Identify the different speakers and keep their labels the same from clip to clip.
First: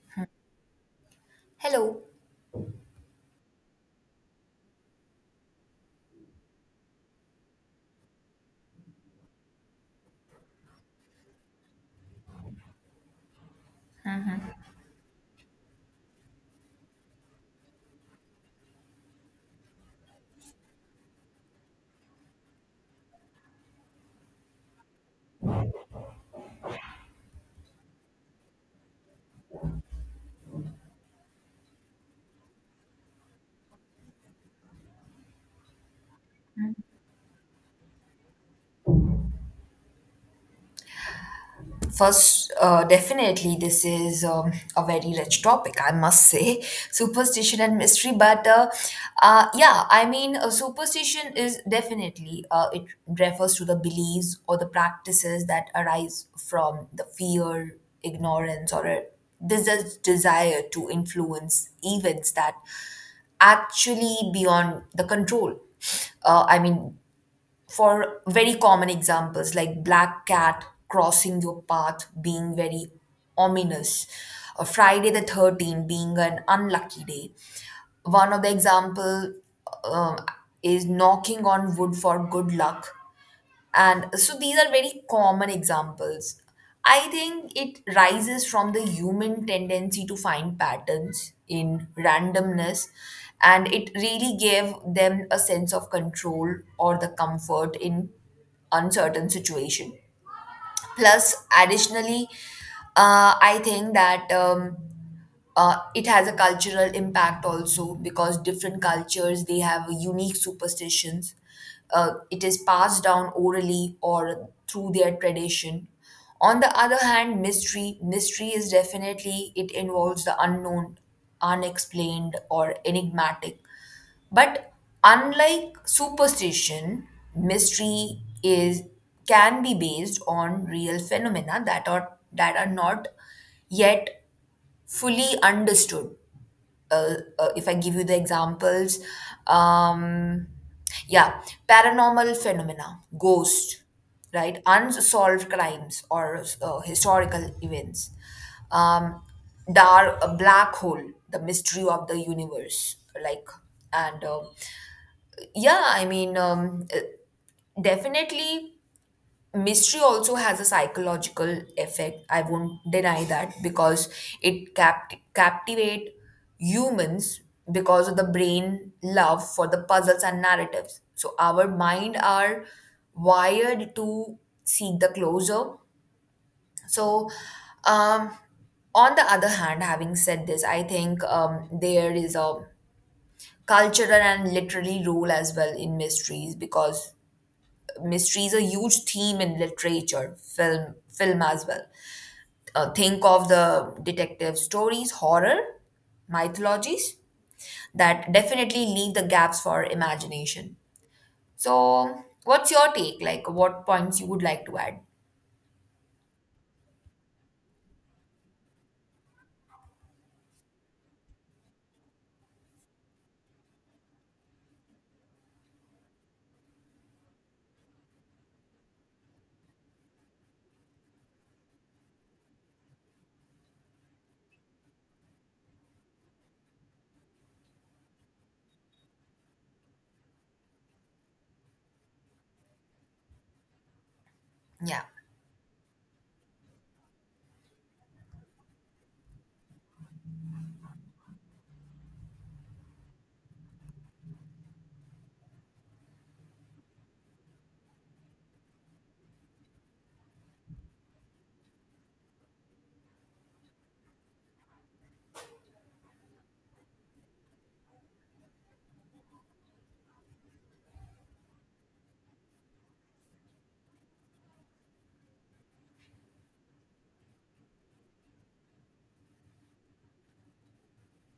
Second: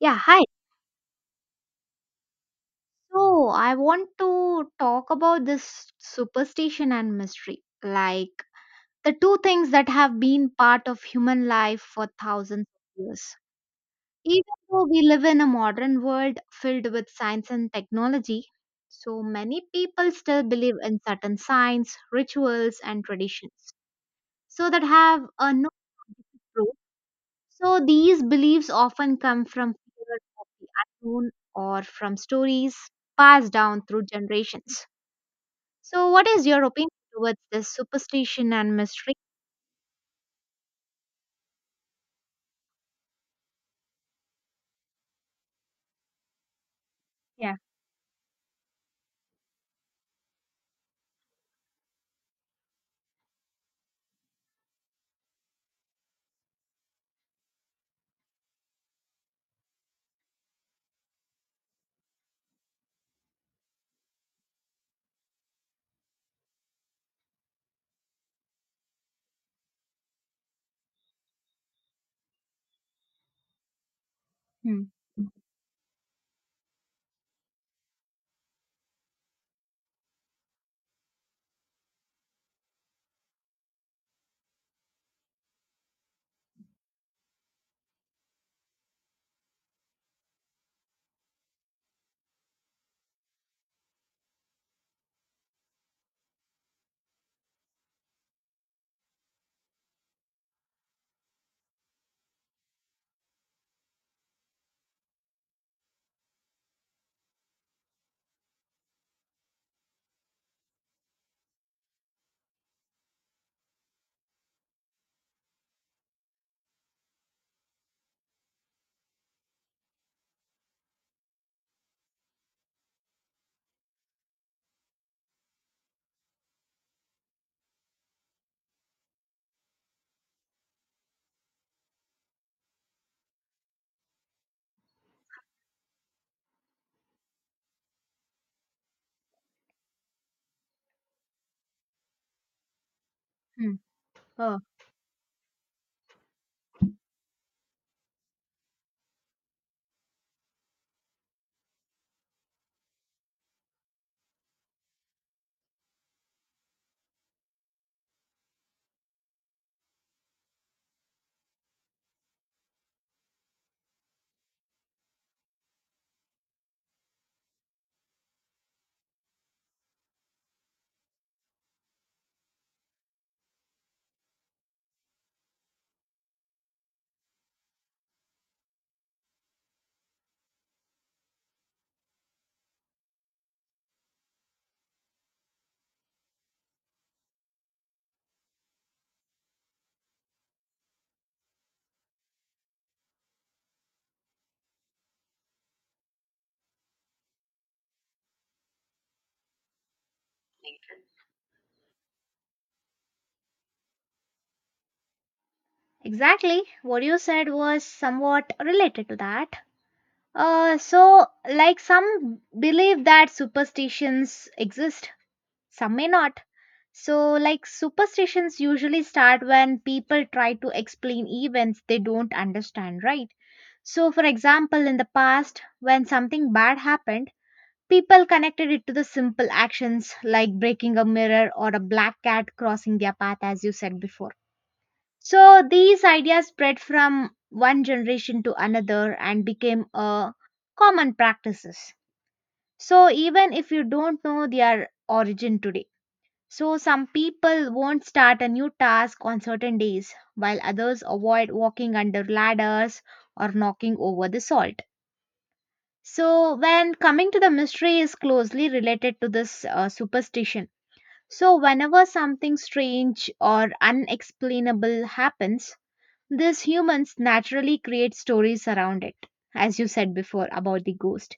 Speaker 1: Yeah, hi.
Speaker 2: Hello.
Speaker 1: So I want to talk about this superstition and mystery, like the two things that have been part of human life for thousands of years. Even though we live in a modern world filled with science and technology, so many people still believe in certain signs, rituals, and traditions. So that have a no proof. So these beliefs often come from fear of the unknown or from stories passed down through generations. So, what is your opinion towards this superstition and mystery?
Speaker 2: First, definitely, this is a very rich topic, I must say.
Speaker 1: Yeah.
Speaker 2: Superstition and mystery, but yeah, I mean, superstition is definitely, it refers to the beliefs or the practices that arise from the fear, ignorance, or a desire to influence events that actually beyond the control. Uh, I mean, for very common examples like black cat crossing your path being very ominous, or
Speaker 1: Hmm.
Speaker 2: friday the
Speaker 1: Hmm.
Speaker 2: 13th being an unlucky day. One of the example, um, is knocking on wood for good luck, and so these are very common examples. I think it rises from the human tendency to find patterns in randomness, and it really gave them a sense of control or the comfort in uncertain situation. Plus, additionally, I think that it has a cultural impact also, because different cultures they have unique superstitions. It is passed down orally or through their tradition. On the other hand, mystery is definitely, it involves the unknown, unexplained, or enigmatic. But unlike superstition, mystery is, can be based on real phenomena that are not yet fully understood. If I give you the examples, um, yeah, paranormal phenomena,
Speaker 1: Hmm.
Speaker 2: ghost,
Speaker 1: Oh,
Speaker 2: right, unsolved crimes or historical events, um, dark a black hole, the mystery of the universe, like and. Yeah, I mean, definitely mystery also has a psychological effect. I won't deny that because it captivate humans because of the brain love for the puzzles and narratives. So our mind are wired to seek the closure. So, um, on the other hand, having said this, I think there is a cultural and literary role as well in mysteries, because mystery is a huge theme in literature, film as well. Think of the detective stories, horror, mythologies, that definitely leave the gaps for imagination. So, what's your take? Like, what points you would like to add?
Speaker 1: exactly. What you said was somewhat related to that. So, like some believe that superstitions exist, some may not. So, like superstitions usually start when people try to explain events they don't understand, right? So, for example, in the past, when something bad happened, people connected it to the simple actions like breaking a mirror or a black cat crossing their path, as you said before.
Speaker 2: Yeah,
Speaker 1: So these ideas spread from one generation to another and became a common practices. So even if you don't know their origin today, so some people won't start a new task on certain days, while others avoid walking under ladders or knocking over the salt. So, when coming to the mystery is closely related to this superstition. So, whenever something strange or unexplainable happens, these humans naturally create stories around it, as you said before about the ghost.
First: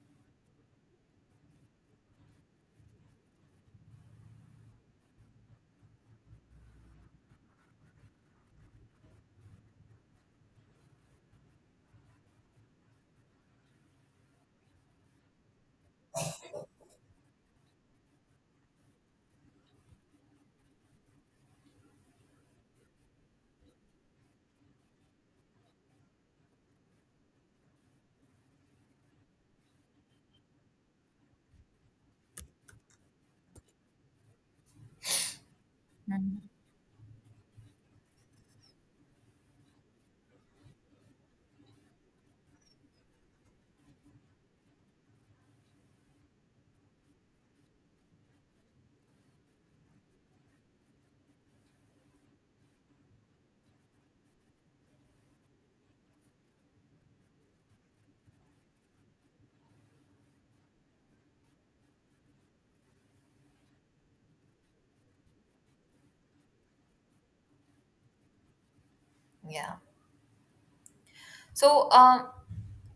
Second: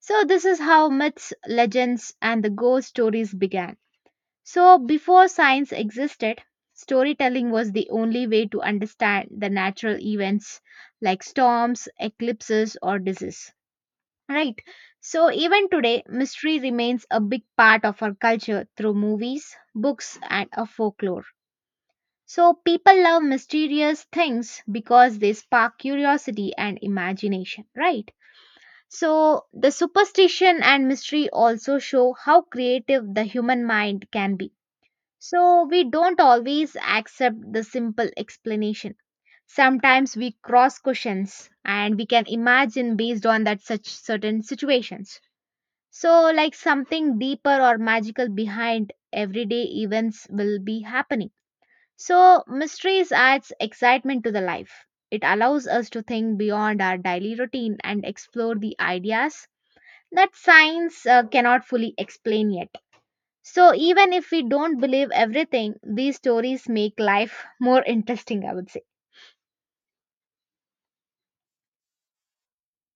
Speaker 1: So, this is how myths, legends, and the ghost stories began. So, before science existed, storytelling was the only way to understand the natural events like storms, eclipses, or disease. Right. So even today, mystery remains a big part of our culture through movies, books, and a folklore. So people love mysterious things because they spark curiosity and imagination, right? So the superstition and mystery also show how creative the human mind can be. So we don't always accept the simple explanation. Sometimes we cross questions and we can imagine based on that such certain situations. So, like something deeper or magical behind everyday events will be happening. So, mysteries adds excitement to the life. It allows us to think beyond our daily routine and explore the ideas that science cannot fully explain yet. So, even if we don't believe everything, these stories make life more interesting, I would say.
Speaker 2: yeah. So,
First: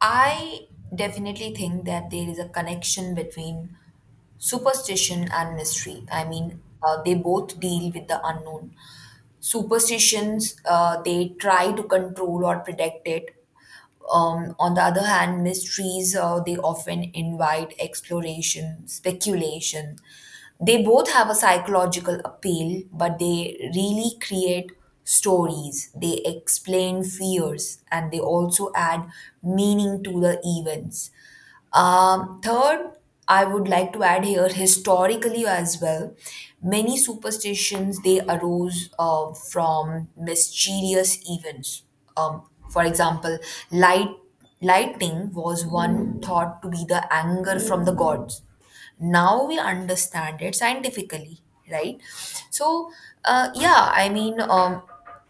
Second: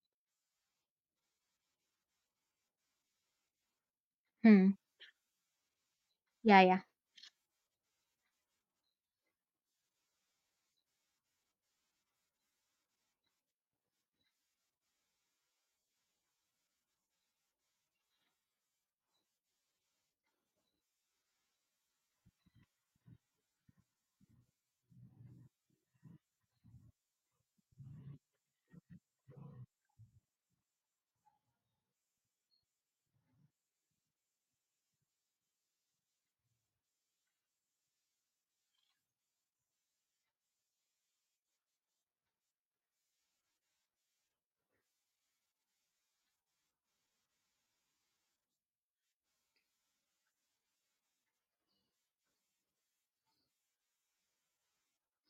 Speaker 2: I definitely think that there is a connection between
Speaker 1: Hmm.
Speaker 2: superstition and mystery. I
Speaker 1: Yeah,
Speaker 2: mean,
Speaker 1: yeah.
Speaker 2: they both deal with the unknown. Superstitions, they try to control or protect it. On the other hand, mysteries, they often invite exploration, speculation. They both have a psychological appeal, but they really create stories, they explain fears, and they also add meaning to the events. Third, I would like to add here historically as well. Many superstitions they arose from mysterious events. Um, for example, light lightning was one thought to be the anger from the gods. Now we understand it scientifically, right? So, yeah, I mean,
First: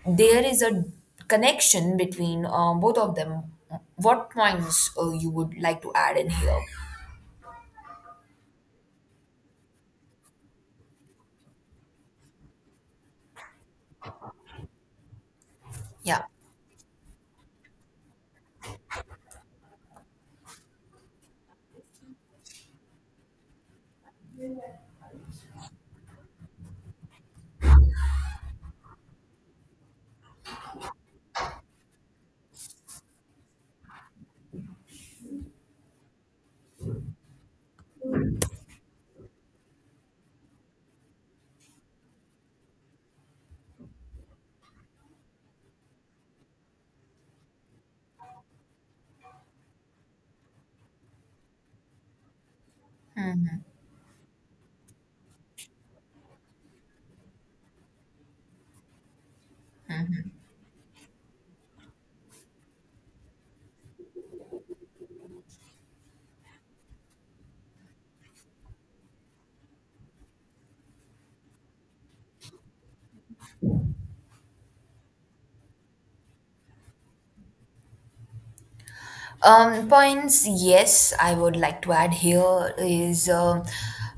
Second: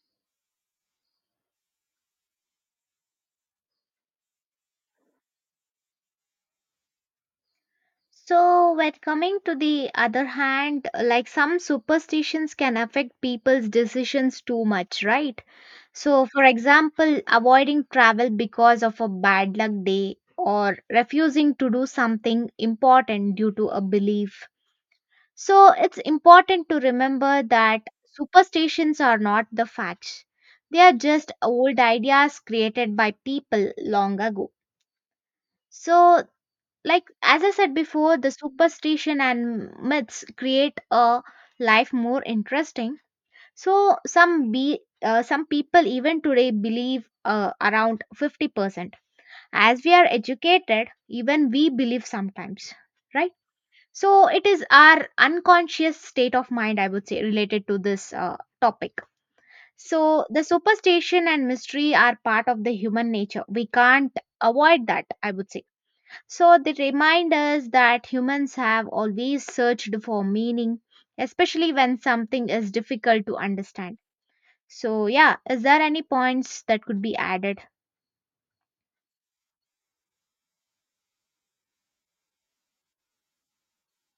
Speaker 2: there is a connection between, both of them. What points you would like to add in here?
Speaker 1: So, when coming to the other hand, like some superstitions can affect people's decisions too much, right?
Speaker 2: Yeah.
Speaker 1: So, for example, avoiding travel because of a bad luck day or refusing to do something important due to a belief. So, it's important to remember that superstitions are not the facts, they are just old ideas created by people long ago. So, like as I said before, the superstition and myths create a life more interesting. So some people even today believe around 50%. As we are educated, even we believe sometimes, right? So it is our unconscious state of mind, I would say, related to this topic. So the superstition and mystery are part of the human nature, we can't avoid that, I would say. So they remind us that humans have always searched for meaning, especially when something is difficult to understand. So yeah, is there any points that could be added?
Speaker 2: Points, yes, I would like to add here is, um,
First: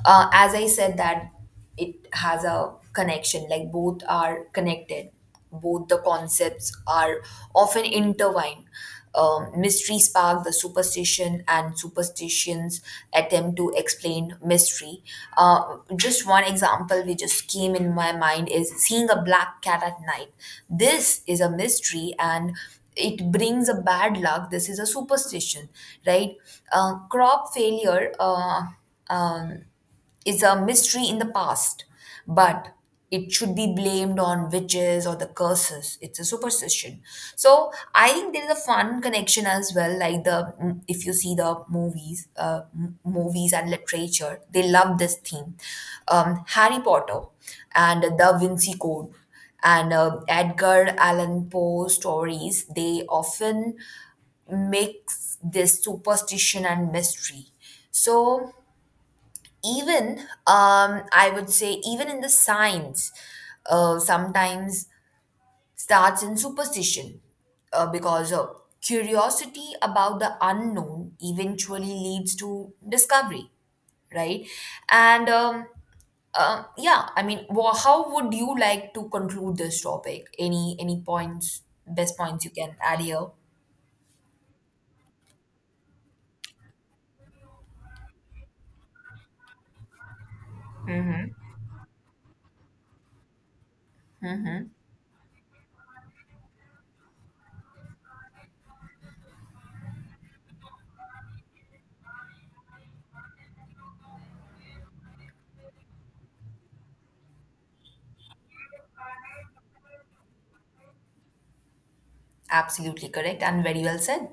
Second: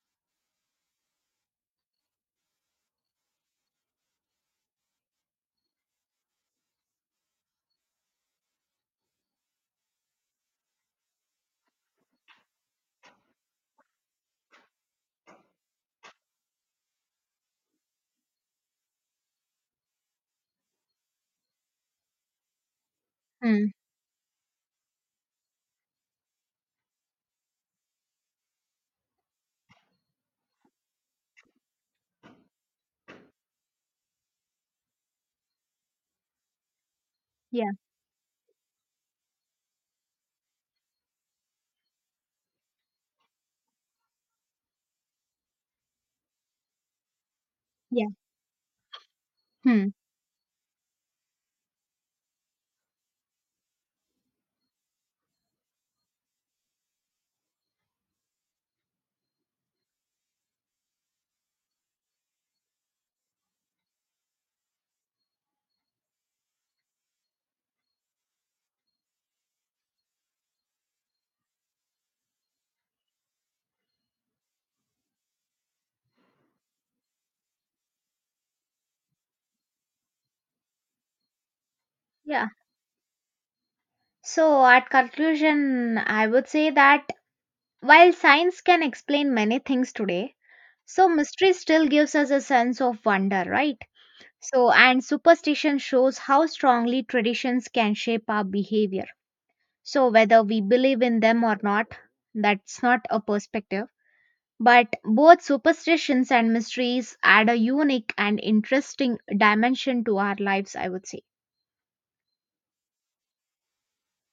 Speaker 2: uh, as I said, that it has a connection, like both are connected, both the concepts are often intertwined. Mystery spark the superstition, and superstitions attempt to explain mystery. Just one example which just came in my mind is seeing a black cat at night. This is a mystery, and it
Speaker 1: Hmm.
Speaker 2: brings a bad luck, this is a superstition, right? Crop failure, um, is a mystery in the past, but it should be blamed on witches or the curses. It's a superstition.
Speaker 1: Yeah.
Speaker 2: So I think there is a fun connection as well. Like if you see the movies, movies and literature, they love this theme. Harry Potter and
Speaker 1: Yeah.
Speaker 2: the Vinci Code
Speaker 1: Hmm.
Speaker 2: and Edgar Allan Poe stories. They often mix this superstition and mystery. So even, I would say even in the science, sometimes starts in superstition, because curiosity about the unknown eventually leads to discovery, right? And yeah, I mean, wha how would you like to conclude this topic? Any points, best points
Speaker 1: Yeah.
Speaker 2: you can add here?
Speaker 1: So at conclusion, I would say that while science can explain many things today, so mystery still gives us a sense of wonder, right? So and superstition shows how strongly traditions can shape our behavior. So, whether we believe in them or not, that's not a perspective. But both superstitions and mysteries add a unique and interesting dimension to our lives, I would say.
Speaker 2: Absolutely correct and very well said.